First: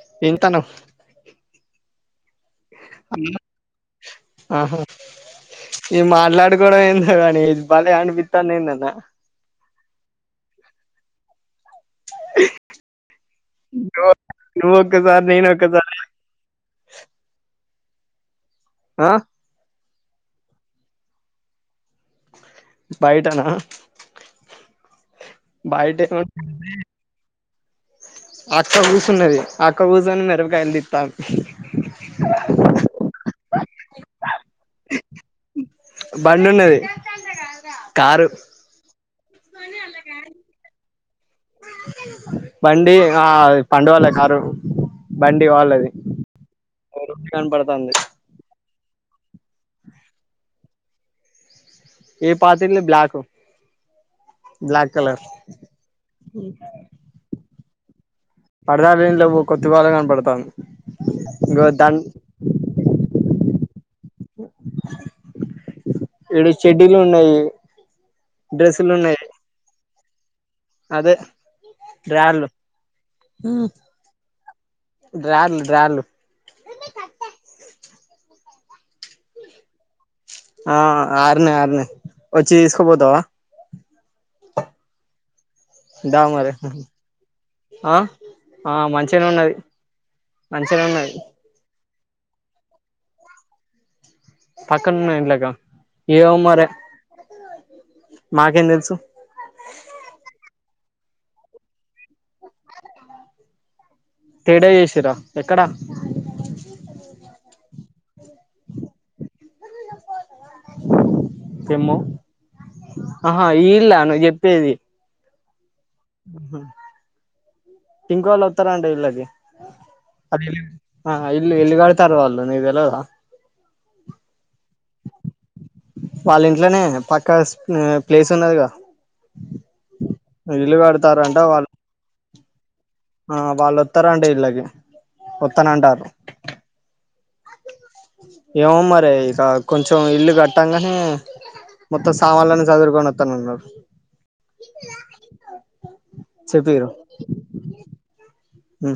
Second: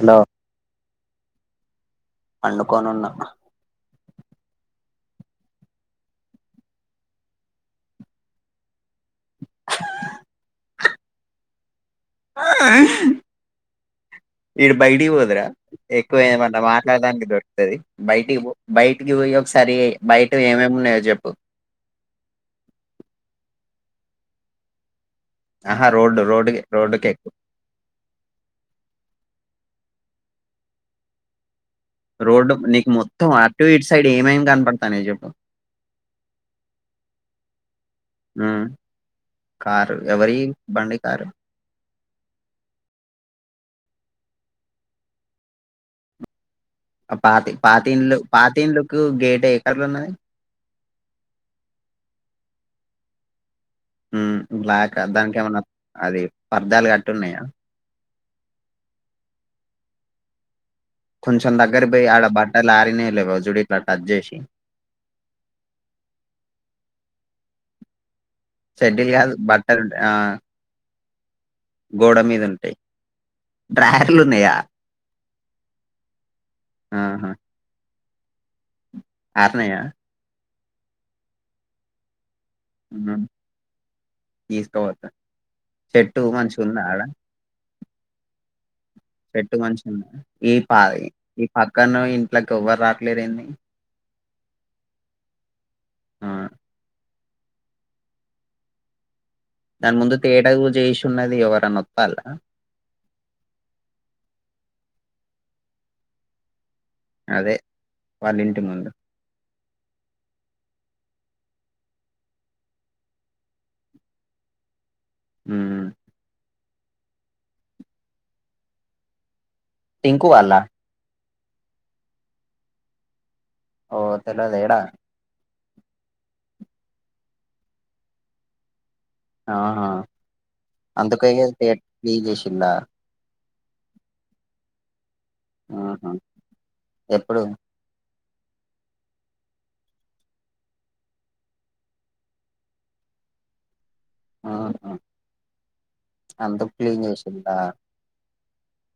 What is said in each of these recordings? hello ఎంతను అండుకోనున్నా ఆహా ఈ మాట్లాడుకోవడం ఏంధో కానీ భలే అనిపిస్తుంది ఏందన్నా లా ఆ నువ్వు వీడు నువ్వు బయటికీ ఒక్కసారి హోదరా నేను ఒక్కసారి ఎక్కువ ఏమన్నా మాట్లాడడానికి దొ ది బయటికి పో ఆ బయటికి పోయి ఒకసారి బయట ఏమేమిన్నాయో చెప్పు బయటనా ఆహా బయట రోడ్డు రోడ్డు రోడ్ కే ఆక్క కూర్చొని మిరపకాయ అందిస్తంది రోడ్డు నీకు మొత్తం అటు ఇటు సైడ్ ఏమేమి కనపడతానై చెప్పు బండి ఉన్నది కారు హు కారు ఎవరి ఈ బండి కారు బండి ఆ పండు వాళ్ళ కారు బండి వాళ్ళది పాతి కనపడతాంది పాతిండ్లు పాతిండ్లు కు గేట్ ఏ కలర్ ఉన్నది ఏ పాత ఇల్లు బ్లాక్ బ్లాక్ బ్లాకా కలర్ దానికి ఏమన్నా అది అద్దాలు కట్టి ఉన్నాయా పరదాలు ఏం లేవు ఒక తువ్వాల కనపడతాంది కొంచెం ఇంగో దగ్గర దాన్ పోయి ఆడ బట్టలు ఆరినయా లేవో జుడి ఇట్లా టచ్ చేసి ఈడ చెడ్డీలు ఉన్నాయి డ్రెస్సులు సెటిల్ ఉన్నాయి కాదు బట్టలు ఆ అదే గోడ మీద డ్రాళ్ళు ఉంటాయి డ్రాయర్లు ఉన్నాయా డ్రాయర్లు డ్రాయర్లు ఆహా ఆరినాయా ఆ ఆరినై ఆరినై వచ్చి తీసుకుపోతావా తీసుకుపోతా దా షర్ట్ మరి మంచిగా ఉంద ఆడ ఆ ఆ మంచిగనే షర్ట్ ఉన్నది మంచిగా ఉందా మంచిగనే ఉన్నది ఒక్కను ఇంట్లోకి ఎవ్వరు రాట్లేరేంది పక్కనున్న ఇంట్లోకా ఏమో మరే మాకేం తెలుసు దాని ముందు తేటగా చేయుచున్నది ఎవరన్నా వస్తారా తేటగా చేసిర్రా ఎక్కడ అదే వాళ్ళింటి ముందు ఎమ్మో ఆహా ఈ ఇల్లా నువ్వు చెప్పేది హుమ్ ఇంకోళ్ళు వస్తారు అంట టింకు అది వాళ్ళ ఇల్లు ఇల్లు కడతారు వాళ్ళు నీకు తెలవదా ఓ తెలవదు ఏడ వాళ్ళ ఇంట్లనే పక్కా ప్లేస్ ఉన్నదిగా ఆహా ఇల్లు అందుకి కడతారంట ఇగ వాళ్ళు అది క్లీన్ చేసిర్రా ఆ వాళ్ళు వస్తారంట ఇళ్ళకి వస్తానంటారు ఆహా, ఎప్పుడు ఏమో మరి ఇగా కొంచెం ఇల్లు కట్టాంగానే మొత్తం సామాన్లన్నీ సదురుకొని ఓత్తనన్నారు అందుకు క్లీన్ చేసింల్ల ఉ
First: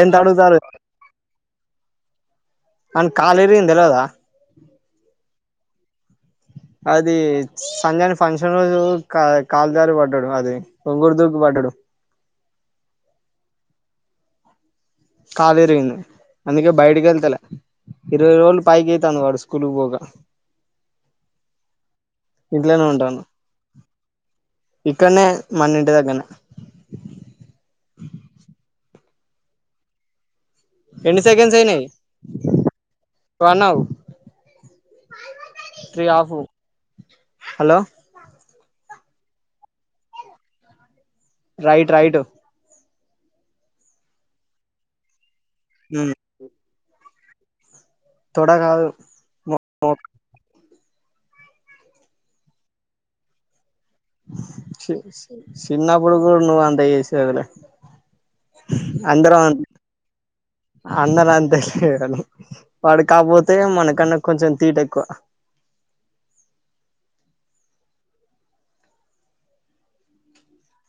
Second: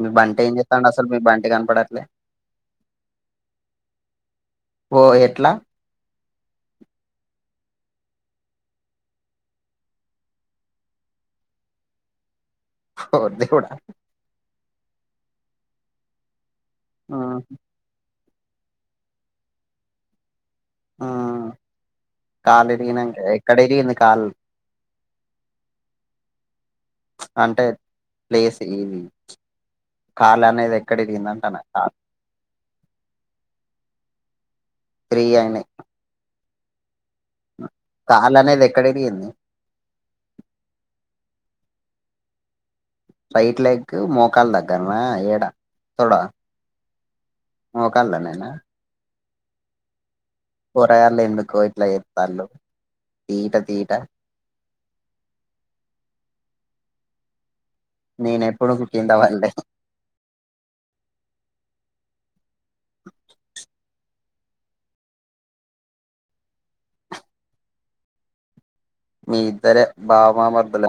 మీ బంటి ఏం చేస్తాండు అసలు మీ బంటి కనపడట్లే వానికి కాలు ఇరిగింది తెలవదా ఓ ఎట్లా అది సంజని ఫంక్షన్ రోజు కా కాల్ జారీ పడ్డాడు అది ఒంగుడు దుంగుడు పడ్డాడు [inaudible] ఓ దేవుడా కాల్ ఇరిగింది అందుకే బయటికి ఆ, ఎల్తలే ఇరవై రోజు పైకి అయితాంది వాడు స్కూల్ పోకా కాలు ఇంట్లోనే ఇరిగిన ఉంటాను ఎక్కడ ఇరిగింది కాలు ఇక్కడనే మన్ని ఇంటి దగ్గనే అంటే ప్లేస్ ఇది కార్ అనేది ఎక్కడిగిందంటన అన్న త్రీ ఆఫ కళ్ళు అనేది ఎక్కడదియంంది రైట్ రైట్ రైట్ లెగ్ మోకాలు దగ్గరనా ఏడా తొడ మొక్కలు దగర నా వ కురలో ఎందు కోయిట్లా ఎస్తాల తీట తోట చిన్నప్పుడు కూడా నువ్వు అంతా చేసగలే నేనెప్పుడు కింద వాళ్ళే అందన అంత తెలివాను వాడు కాకపోతే మనకు కన్న కొంచం తీట ఎక్కువ మీ ఇద్దర బావబమరిది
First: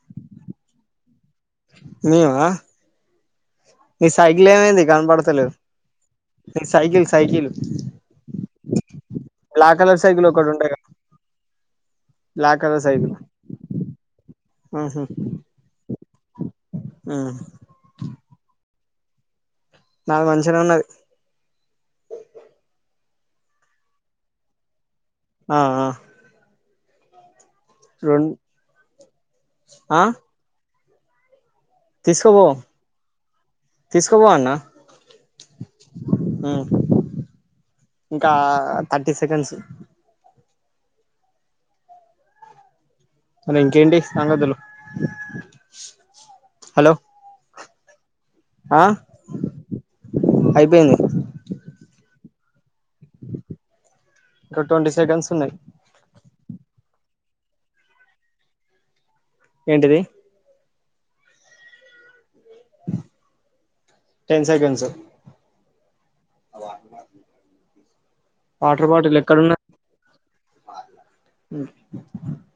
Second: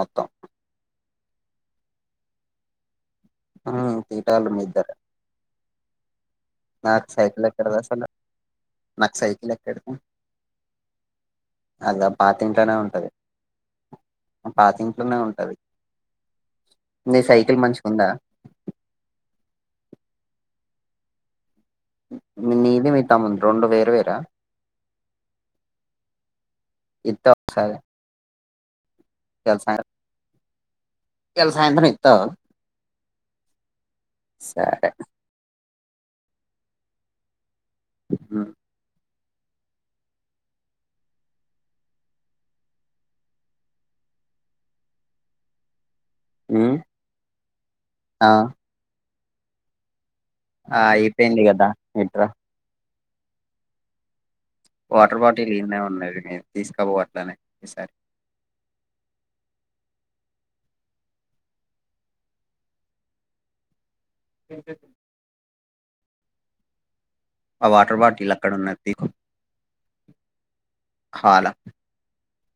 మీవా ఉమ్ మీ సైకిల్ తీటోళ్ళు మీ ఏమైంది ఇద్దరే కనపడతలేద్ సైకిల్ నాకు సైకిల్ ఎక్కడిది అసలు నాకు సైకిల్ బ్లాక్ ఎక్కడిది కలర్ సైకిల్ ఒకటి ఉండే కదా అదా బ్లాక్ పాతింట్లోనే కలర్ ఉంటది సైకిల్ ఉహు పాతింట్లోనే ఉంటది మీ ఉమ్ సైకిల్ మంచిగ్ ఉందా నాద్ మంచినే ఉన్నది నీది మి తమ్ముంది రెండు వేరువేరా ఆ ఆ ఇత్త ఒకసారి రన్ [unintelligible] ఎల సాయంత్రం ఇత్తావ తీసుకోపోవన్న హ్మ్ ఇంకా థర్టీ సెకండ్స్ మల ఇంకేంటి సంగదులు హ్మ్ ఆ ఆ ఆ అయిపోయింది అయిపెంది గదా ఇట్ర ఇంకా ట్వంటీ వాటర్ సెకండ్స్ బాటీల్ ఉన్నాయి ఈన్నే ఉన్నది నీది తీస్కపో అట్లనే ఈసారి ఏంటిది టెన్ సెకండ్స్ ఆ వాటర్ బాటిల్లు అక్కడ ఉన్నది పీకు హ్మ్